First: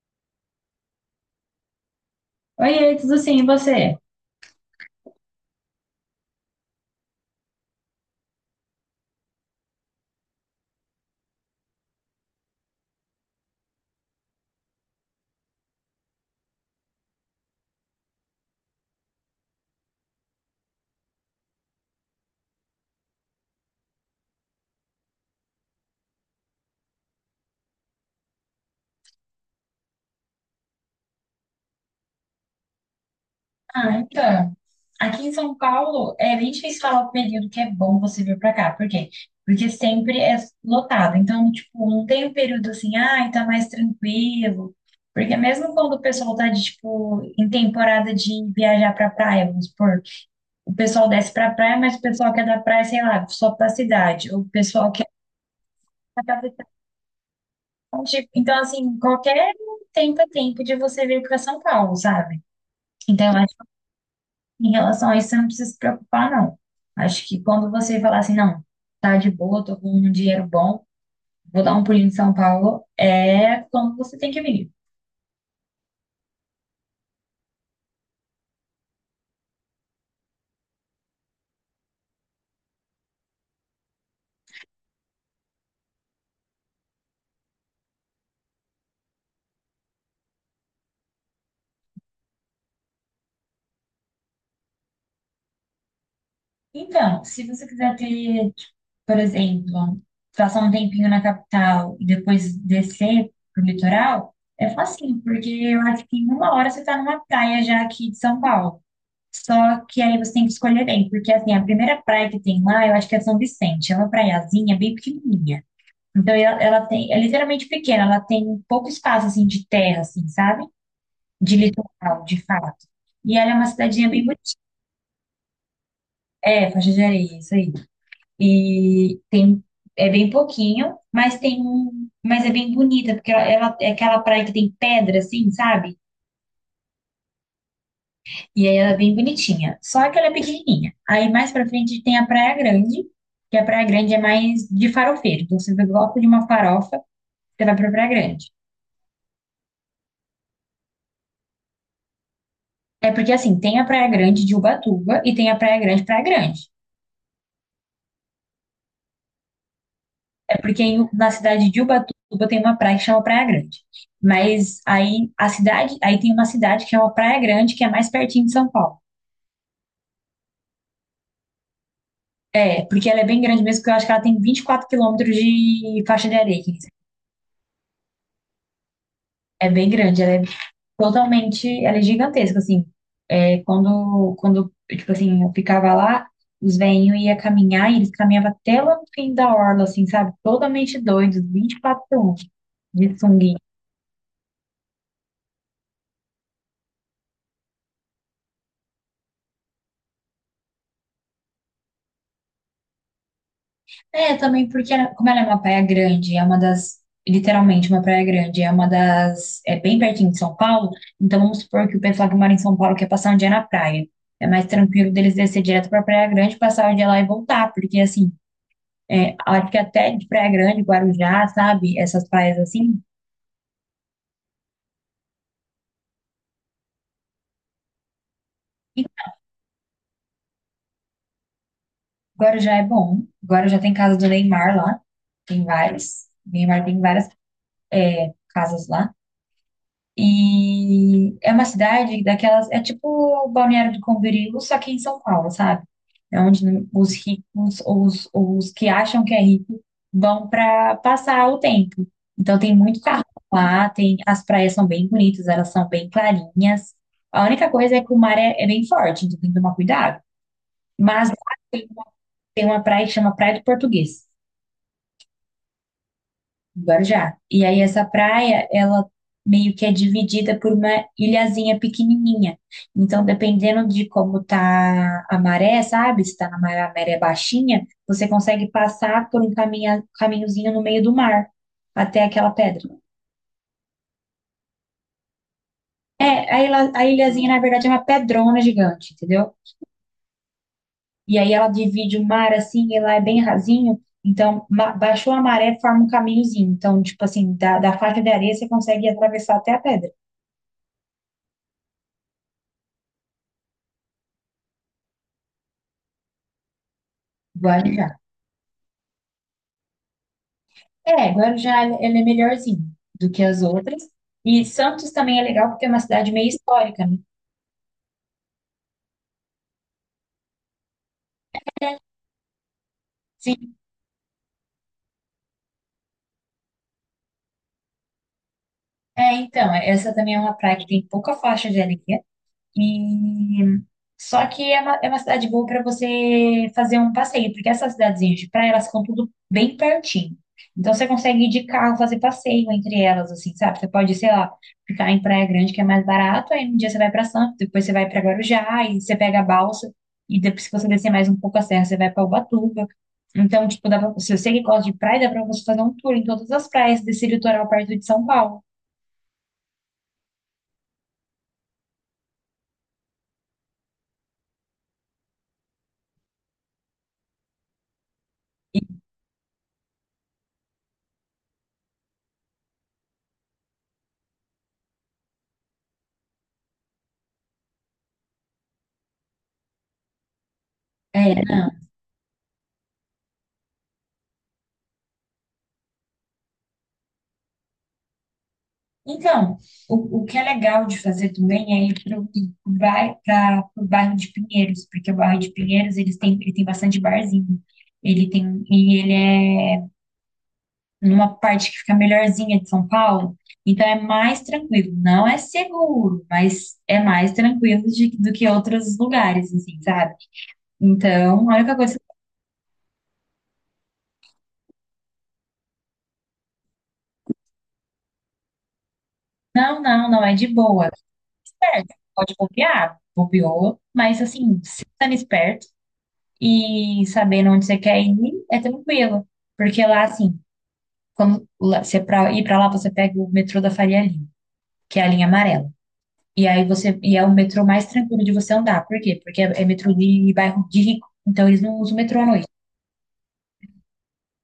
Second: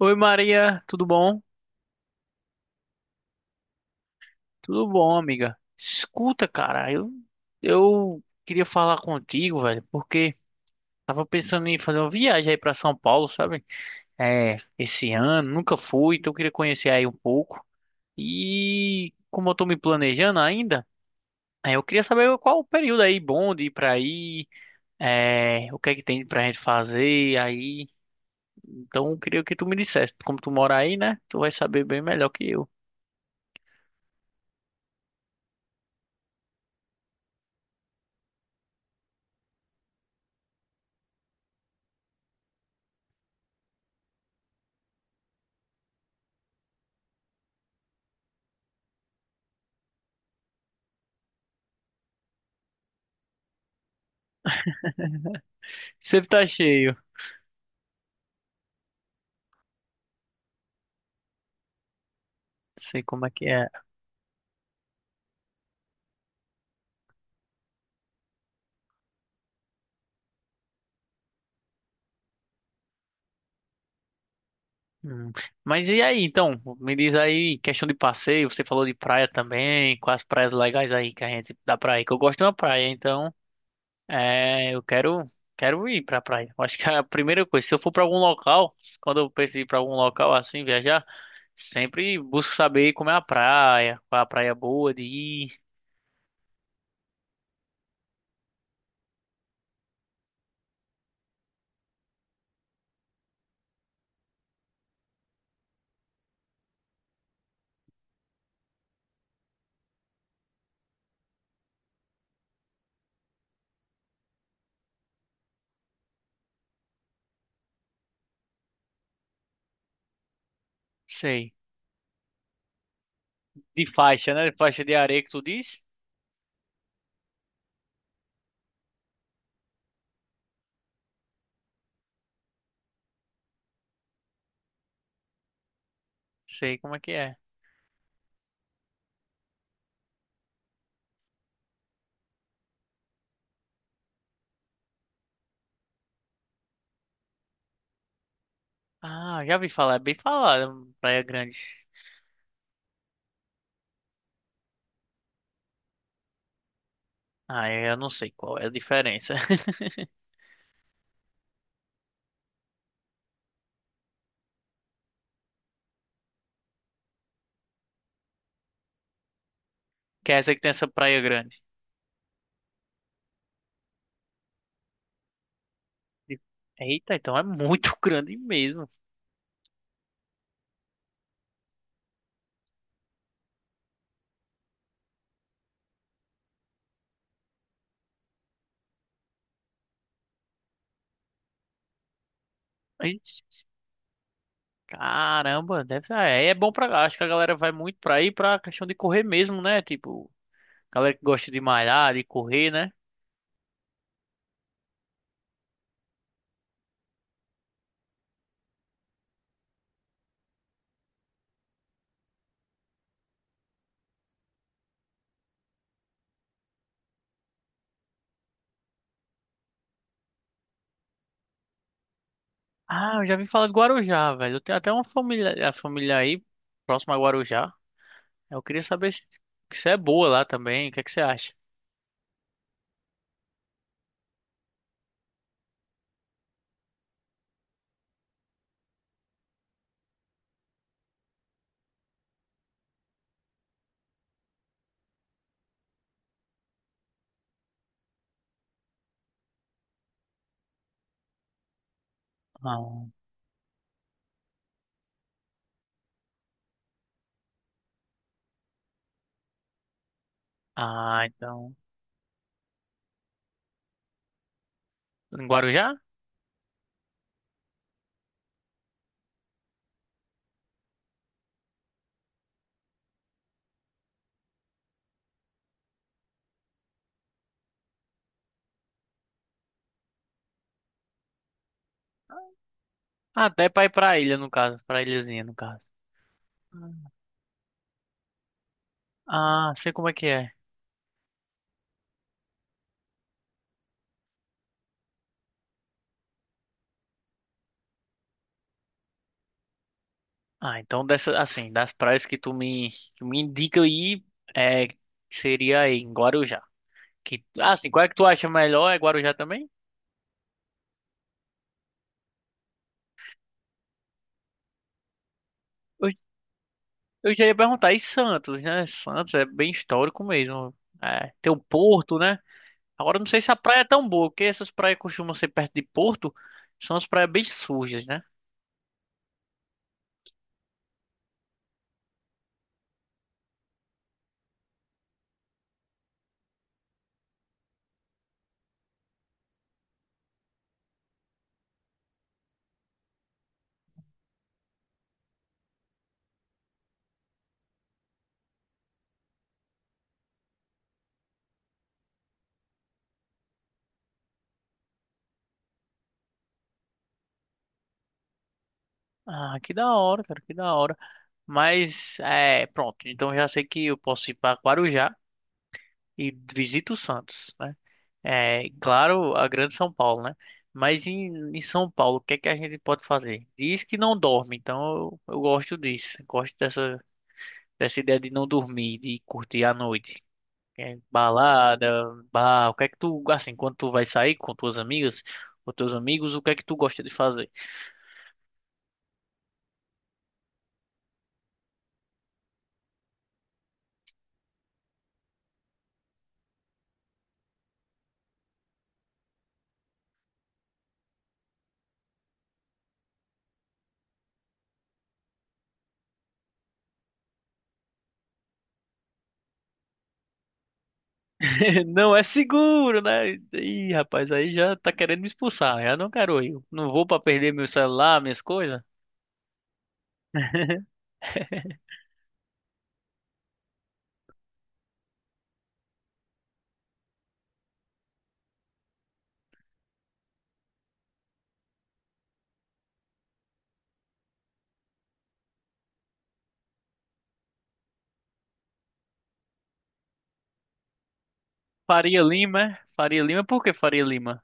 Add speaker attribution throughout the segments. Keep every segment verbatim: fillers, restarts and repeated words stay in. Speaker 1: Oi, Maria, tudo bom?
Speaker 2: Oi, tudo sim, e você?
Speaker 1: Tudo bom, amiga. Escuta, cara, eu, eu queria falar contigo, velho, porque tava pensando em fazer uma viagem aí pra São Paulo, sabe? É, esse ano, nunca fui, então eu queria conhecer aí um pouco. E como eu tô me planejando ainda, é, eu queria saber qual o período aí bom de ir pra aí, é, o que é que tem pra gente fazer aí. Então eu queria que tu me dissesse, como tu mora aí, né? Tu vai saber bem melhor que eu.
Speaker 2: Ah, então, aqui em São Paulo é bem difícil falar o período que é bom você vir pra cá. Por quê? Porque sempre é lotado. Então, tipo, não tem um período assim, ai, tá mais tranquilo. Porque mesmo quando o pessoal tá de, tipo, em temporada de viajar pra praia, vamos supor, o pessoal desce pra praia, mas o pessoal que é da praia, sei lá, só pra cidade. O pessoal que é da
Speaker 1: Sempre tá
Speaker 2: capital,
Speaker 1: cheio.
Speaker 2: tipo, então, assim, qualquer tempo é tempo de você vir pra São Paulo, sabe?
Speaker 1: Sei como é
Speaker 2: Então,
Speaker 1: que é.
Speaker 2: em relação a isso, você não precisa se preocupar, não. Acho que quando você falar assim, não, tá de boa, tô com um dinheiro bom, vou dar um pulinho em São Paulo, é quando você tem que vir.
Speaker 1: Hum. Mas e aí, então? Me diz aí, questão de passeio, você falou de praia também, quais praias legais aí que a gente dá pra ir? Que eu gosto de uma praia, então é, eu quero, quero ir pra praia. Eu acho que é a primeira coisa, se eu for pra algum local, quando eu preciso ir pra algum local assim, viajar, sempre busco saber como é a praia, qual é a praia boa de ir,
Speaker 2: Então, se você quiser ter, tipo, por exemplo, passar um tempinho na capital e depois descer pro litoral, é facinho, porque eu acho que em uma hora você tá numa praia já aqui de São Paulo. Só que aí você tem que escolher bem, porque assim, a primeira praia que tem lá, eu acho que é São Vicente, é uma praiazinha bem pequenininha. Então ela, ela tem, é literalmente pequena, ela tem pouco espaço assim de terra, assim, sabe?
Speaker 1: sei.
Speaker 2: De litoral, de fato. E ela é uma
Speaker 1: De
Speaker 2: cidadezinha bem
Speaker 1: faixa,
Speaker 2: bonita.
Speaker 1: né? De faixa de areia que tu diz?
Speaker 2: É, faixa de areia, isso aí. E tem é bem pouquinho, mas tem um, mas é bem bonita, porque ela, ela- é aquela praia que tem pedra assim, sabe?
Speaker 1: Sei como é que é.
Speaker 2: E aí ela é bem bonitinha. Só que ela é pequenininha. Aí mais pra frente tem a Praia Grande, que a Praia Grande é mais de farofeiro. Então você gosta de uma farofa, você vai pra Praia Grande.
Speaker 1: Ah, já vi falar, é bem falado, Praia Grande.
Speaker 2: É porque assim, tem a Praia Grande de Ubatuba e tem a Praia Grande Praia Grande.
Speaker 1: Ah, é, eu não sei qual é a diferença.
Speaker 2: É porque em- na cidade de Ubatuba tem uma praia que chama Praia Grande. Mas aí a cidade, aí tem uma cidade que é uma Praia Grande, que é mais pertinho de São Paulo.
Speaker 1: Que é essa que tem essa praia grande.
Speaker 2: É, porque ela é bem grande mesmo, porque eu acho que ela tem vinte e quatro quilômetros de faixa de
Speaker 1: E-
Speaker 2: areia, quer dizer,
Speaker 1: Eita, então é muito grande mesmo.
Speaker 2: é bem grande, ela é totalmente, ela é gigantesca, assim. É, quando, quando, tipo assim, eu ficava lá, os velhinhos iam caminhar e eles caminhavam até lá no fim da orla, assim, sabe? Totalmente doidos, vinte e quatro horas de
Speaker 1: Aí,
Speaker 2: sunguinha.
Speaker 1: caramba, deve ser. É, é bom pra. Acho que a galera vai muito pra ir pra questão de correr mesmo, né? Tipo, galera que gosta de malhar, de correr, né?
Speaker 2: É, também porque, ela- como ela é uma praia grande, é uma das, literalmente uma praia grande, é uma das, é bem pertinho de São Paulo, então vamos supor que o pessoal que mora em São Paulo quer passar um dia na praia. É mais tranquilo deles descer direto pra Praia Grande, passar o dia lá e voltar, porque, assim, é, acho que até de Praia Grande, Guarujá, sabe? Essas praias assim.
Speaker 1: Ah, eu já vim falar de Guarujá, velho. Eu tenho até uma família, a família aí, próxima a Guarujá. Eu queria
Speaker 2: E
Speaker 1: saber se, se é boa lá também. O que é que você acha?
Speaker 2: Guarujá é bom. Guarujá tem casa do Neymar lá. Tem várias. Neymar tem várias é, casas lá. E é uma cidade daquelas, é tipo Balneário do Camboriú, só que em São Paulo, sabe? É onde os ricos ou os, ou os que acham que é rico vão para passar o tempo. Então tem muito
Speaker 1: Não.
Speaker 2: carro lá, tem, as praias são bem bonitas, elas são bem clarinhas. A única coisa é que o mar é, é bem forte, então tem que tomar cuidado.
Speaker 1: Ah,
Speaker 2: Mas lá
Speaker 1: então.
Speaker 2: tem uma, tem uma praia que chama Praia do Português.
Speaker 1: Em Guarujá?
Speaker 2: Guarujá. E aí essa praia, ela meio que é dividida por uma ilhazinha pequenininha. Então, dependendo de como tá a maré, sabe? Se tá na maré, a maré é baixinha, você consegue passar por um caminha, caminhozinho no meio do mar até aquela pedra.
Speaker 1: Ah, até pra ir pra ilha, no caso. Pra ilhazinha, no caso.
Speaker 2: É, a, ilha, a ilhazinha, na verdade, é uma pedrona gigante, entendeu?
Speaker 1: Ah, sei como é que é.
Speaker 2: E aí ela divide o mar assim, e lá é bem rasinho. Então, ma- baixou a maré, forma um caminhozinho. Então, tipo assim, da, da faixa de areia você consegue atravessar até a pedra.
Speaker 1: Ah, então dessa, assim, das praias que tu me, que me indica aí, é, seria aí em Guarujá. Que, ah, assim, qual é que
Speaker 2: Guarujá.
Speaker 1: tu acha melhor? É Guarujá também?
Speaker 2: É, Guarujá ele é melhorzinho do que as outras. E Santos também é legal porque é uma
Speaker 1: Eu,
Speaker 2: cidade meio histórica, né?
Speaker 1: eu já ia perguntar, e Santos, né? Santos é bem histórico mesmo. É, tem o Porto, né? Agora eu não sei se a
Speaker 2: Sim,
Speaker 1: praia é tão boa, porque essas praias costumam ser perto de Porto, são as praias bem sujas, né?
Speaker 2: é, então, essa também é uma praia que tem pouca faixa de areia, e só que é uma, é uma cidade boa para você fazer um passeio, porque essas cidadezinhas de praia, elas ficam tudo bem pertinho. Então você consegue ir de carro fazer passeio entre elas, assim, sabe? Você pode, sei lá, ficar em Praia Grande, que é mais barato, aí um dia você vai para Santos, depois você vai para Guarujá, e você pega a balsa, e depois, se você descer mais um pouco a serra, você vai para Ubatuba. Então, tipo, dá pra, se você que gosta de praia, dá para você fazer um tour em todas as praias desse litoral perto de São Paulo.
Speaker 1: Ah, que da hora, cara, que da hora. Mas, é, pronto, então eu já sei que eu posso ir pra Guarujá e visito Santos, né? É, claro, a grande São Paulo, né? Mas em, em São Paulo, o que é que a gente pode fazer? Diz que não dorme, então eu, eu gosto disso. Gosto dessa, dessa ideia de não dormir, de curtir a noite. É,
Speaker 2: É, não.
Speaker 1: balada, bar, o que é que tu, assim, quando tu vai sair com tuas amigas, com teus amigos, o que é que tu gosta de fazer?
Speaker 2: Então, o, o que é legal de fazer também é ir para o bairro de Pinheiros, porque o bairro de Pinheiros eles têm, ele tem bastante barzinho. Ele tem, e ele é numa parte que fica melhorzinha de São Paulo, então é mais tranquilo. Não é seguro, mas é mais tranquilo de- do que outros lugares, assim, sabe? Então, a única coisa,
Speaker 1: Não é seguro, né? Ih, rapaz, aí já tá querendo me expulsar. Eu não quero ir. Não vou pra perder meu celular, minhas coisas.
Speaker 2: não, não, não é de boa. Certo, pode bobear, bobeou, mas assim, sendo esperto, e sabendo onde você quer ir, é tranquilo. Porque lá, assim, quando lá- você pra ir pra lá, você pega o metrô da Faria Lima, que é a linha amarela. E aí você, e é o metrô mais tranquilo de você andar. Por quê? Porque é, é metrô de bairro de rico, então eles não usam metrô
Speaker 1: Faria
Speaker 2: à noite.
Speaker 1: Lima, é? Faria Lima, por que Faria Lima?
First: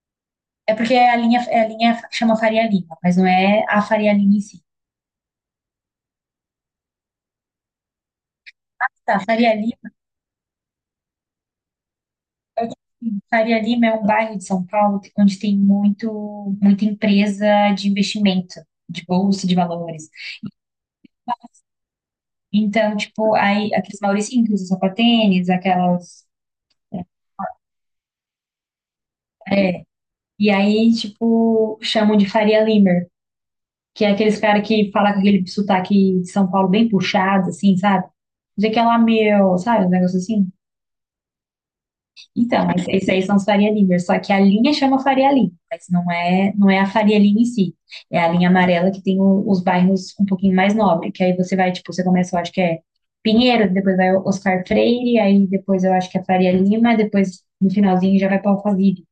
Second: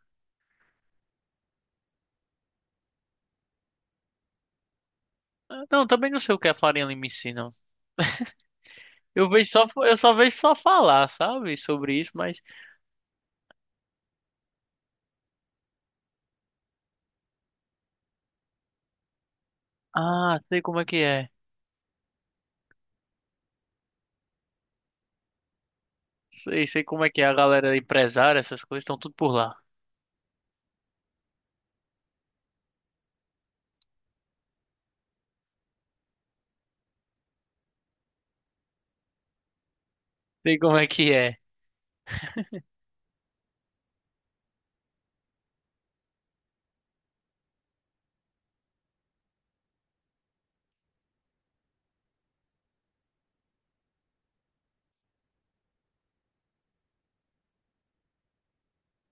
Speaker 2: É porque é a linha, é a linha que chama Faria Lima, mas não é a Faria Lima em si.
Speaker 1: Não, também não sei o que a farinha limicina. Ensina.
Speaker 2: Tá,
Speaker 1: Eu vejo
Speaker 2: Faria
Speaker 1: só,
Speaker 2: Lima,
Speaker 1: eu só vejo só falar, sabe, sobre isso, mas
Speaker 2: Faria Lima é um bairro de São Paulo onde tem muito, muita empresa de investimento, de bolsa de valores.
Speaker 1: ah, sei como é que é.
Speaker 2: Então, tipo, aí aqueles mauricinhos que usam sapatênis, aquelas.
Speaker 1: Sei, sei como é que é, a galera empresária, essas coisas estão tudo por lá.
Speaker 2: É, e aí, tipo, chamam de Faria Limer, que é aqueles cara que fala com aquele sotaque de São Paulo bem puxado, assim, sabe? Dizer que é lá meu, sabe? Um negócio assim.
Speaker 1: Sei como é que é.
Speaker 2: Então, mas isso aí são os Faria Limers, só que a linha chama Faria Lima, mas não é, não é a Faria Lima em si. É a linha amarela que tem o- os bairros um pouquinho mais nobre, que aí você vai, tipo, você começa, eu acho que é Pinheiro, depois vai Oscar Freire, aí depois eu acho que é Faria Lima, depois no finalzinho já vai para Alphaville.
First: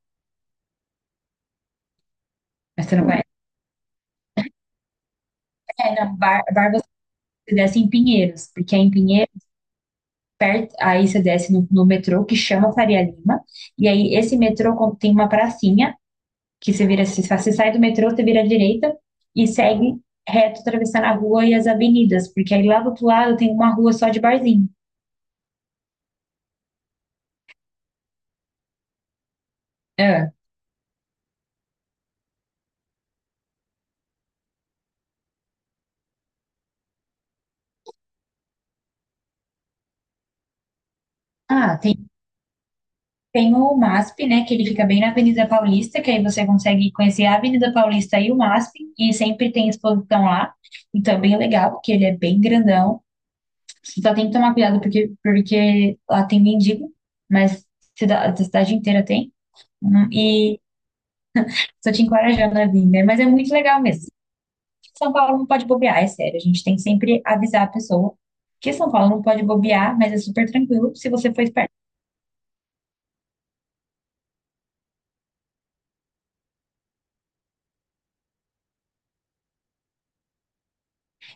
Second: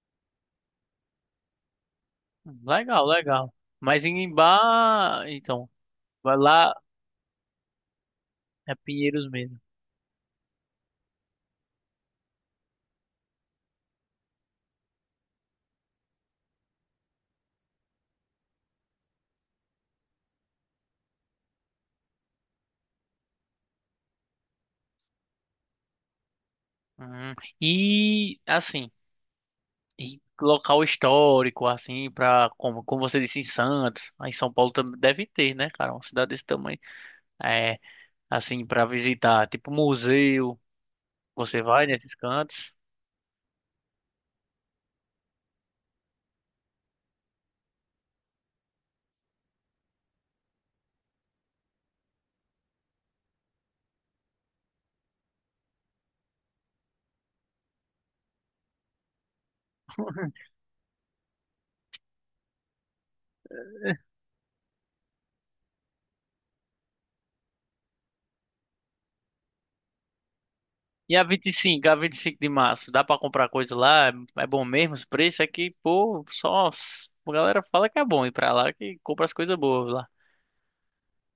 Speaker 2: Mas você
Speaker 1: Legal,
Speaker 2: não vai.
Speaker 1: legal. Mas em Imbá, então,
Speaker 2: É, na
Speaker 1: vai
Speaker 2: Bar, Bar
Speaker 1: lá,
Speaker 2: você desce em Pinheiros,
Speaker 1: é
Speaker 2: porque é em
Speaker 1: Pinheiros
Speaker 2: Pinheiros,
Speaker 1: mesmo.
Speaker 2: perto, aí você desce no, no metrô que chama Faria Lima, e aí esse metrô con- tem uma pracinha, que você vira assim, você sai do metrô, você vira à direita e segue reto atravessando a rua e as avenidas, porque aí lá do outro lado tem uma rua só de barzinho.
Speaker 1: Hum. E assim, e
Speaker 2: Ah,
Speaker 1: local histórico assim para como, como você disse em Santos, aí em São Paulo também deve ter, né, cara, uma cidade desse tamanho. É, assim para visitar, tipo museu. Você
Speaker 2: Ah,
Speaker 1: vai
Speaker 2: tem,
Speaker 1: nesses cantos.
Speaker 2: tem o MASP, né, que ele fica bem na Avenida Paulista, que aí você consegue conhecer a Avenida Paulista e o MASP, e sempre tem exposição lá. Então é bem legal, porque ele é bem grandão. Você só tem que tomar cuidado, porque, porque lá tem mendigo, mas cida- da cidade inteira tem. Hum, E só te encorajando a vir, né? Mas é muito legal mesmo. São Paulo não pode bobear, é sério. A gente tem que sempre avisar a pessoa que São Paulo não pode bobear, mas é super tranquilo se
Speaker 1: E a
Speaker 2: você for
Speaker 1: vinte e
Speaker 2: esperto.
Speaker 1: cinco, a vinte e cinco de março, dá pra comprar coisa lá? É, é bom mesmo os preços? É que, pô, só s- a galera fala que é bom ir pra lá, que compra as coisas boas lá.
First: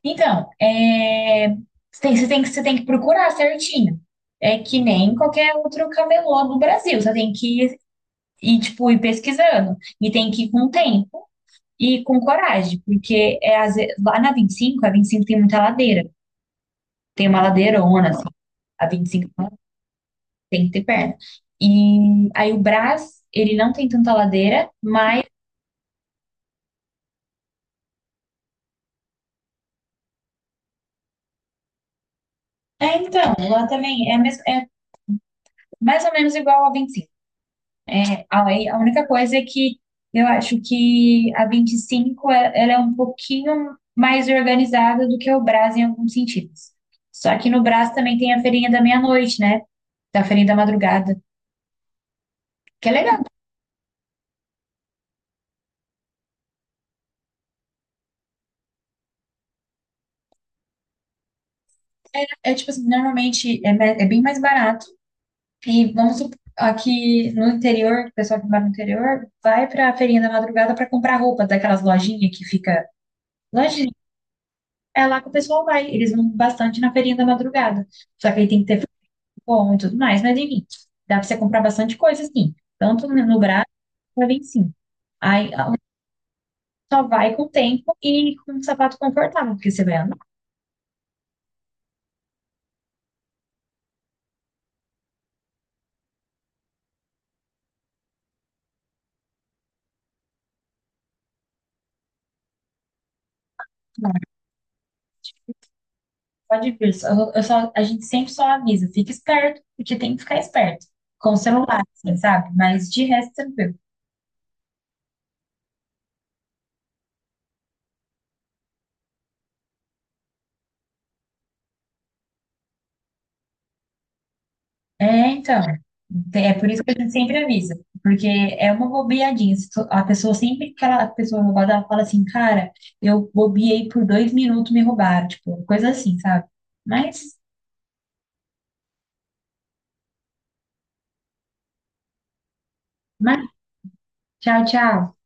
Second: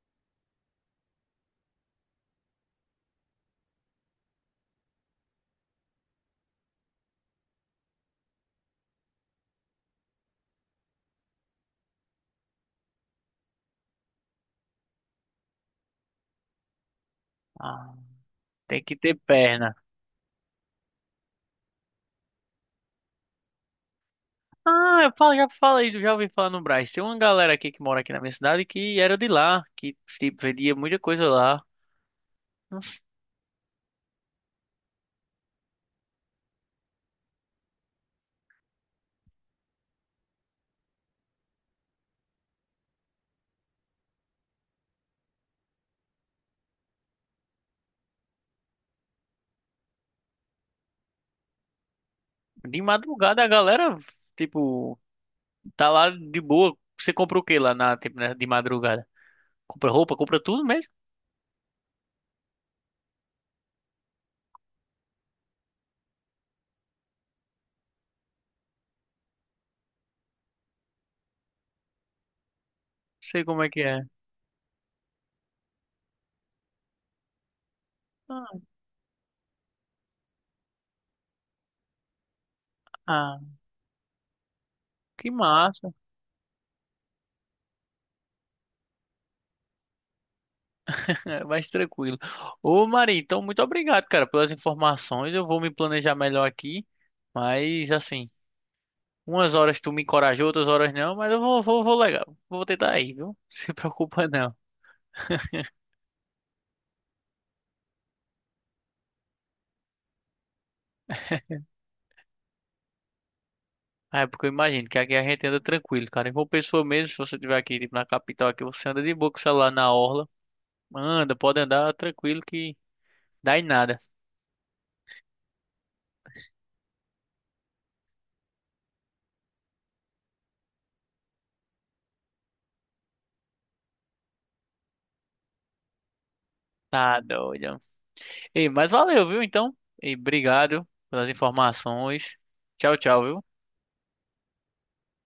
Speaker 2: Então, é, você tem, você tem que, você tem que procurar certinho. É que nem qualquer outro camelô do Brasil. Você tem que ir, ir, tipo, ir pesquisando. E tem que ir com tempo e com coragem. Porque é, às vezes, lá na vinte e cinco, a vinte e cinco tem muita ladeira. Tem uma
Speaker 1: Ah,
Speaker 2: ladeirona, assim.
Speaker 1: tem
Speaker 2: A
Speaker 1: que
Speaker 2: vinte e
Speaker 1: ter
Speaker 2: cinco
Speaker 1: perna.
Speaker 2: tem que ter perna. E aí o Brás, ele não tem tanta ladeira,
Speaker 1: Ah, eu
Speaker 2: mas
Speaker 1: falo, já falei, já ouvi falar no Brás. Tem uma galera aqui que mora aqui na minha cidade que era de lá, que, tipo, vendia muita coisa lá.
Speaker 2: é,
Speaker 1: Nossa.
Speaker 2: então, lá também é, mes- é mais ou menos igual a vinte e cinco. É, aí, a a única coisa é que eu acho que a vinte e cinco é- ela é um pouquinho mais organizada do que o Brás em alguns sentidos. Só que no Brás também tem a feirinha da meia-noite, né? Da feirinha da madrugada,
Speaker 1: De
Speaker 2: que é legal, né?
Speaker 1: madrugada a galera, tipo, tá lá de boa. Você compra o que lá na, tipo, né, de madrugada? Compra roupa, compra tudo mesmo?
Speaker 2: É tipo assim, normalmente é, me- é bem mais barato. E vamos supor, aqui no interior, o pessoal que mora no interior vai pra feirinha da madrugada pra comprar roupa daquelas lojinhas que fica.
Speaker 1: Não sei como é que
Speaker 2: Loja
Speaker 1: é.
Speaker 2: é lá que o pessoal vai. Eles vão bastante na feirinha da madrugada. Só que aí
Speaker 1: Ah,
Speaker 2: tem que ter frango bom e tudo mais, mas enfim, dá pra você comprar bastante coisa, assim. Tanto no
Speaker 1: ah.
Speaker 2: braço, vai bem sim.
Speaker 1: Que
Speaker 2: Aí a-
Speaker 1: massa.
Speaker 2: Só vai com o tempo e com um sapato confortável, porque você vai andar.
Speaker 1: Mais tranquilo. Ô, Marinho, então muito obrigado, cara, pelas informações. Eu vou me planejar melhor aqui, mas assim, umas horas tu me encorajou, outras horas não, mas eu vou, vou, vou legal. Vou tentar ir, viu? Não se
Speaker 2: Não,
Speaker 1: preocupa não.
Speaker 2: pode vir. Só- eu só- a gente sempre só avisa, fica esperto, porque tem que ficar esperto. Com o celular, assim, sabe? Mas de resto, tranquilo.
Speaker 1: Ah, é, porque eu imagino que aqui a gente anda tranquilo, cara. Em João Pessoa mesmo, se você estiver aqui, tipo, na capital aqui, você anda de boa com o celular na orla. Anda, pode andar tranquilo que dá em nada.
Speaker 2: É, então. Te- É por isso que a gente sempre avisa. Porque é uma bobeadinha. Se tu- A pessoa sempre que ela- a pessoa roubada, ela fala assim, cara, eu bobeei por dois minutos, me roubaram. Tipo, coisa assim, sabe?
Speaker 1: Tá
Speaker 2: Mas,
Speaker 1: doido. Ei, mas valeu, viu, então? E obrigado pelas informações. Tchau, tchau,
Speaker 2: mas,
Speaker 1: viu?
Speaker 2: tchau, tchau.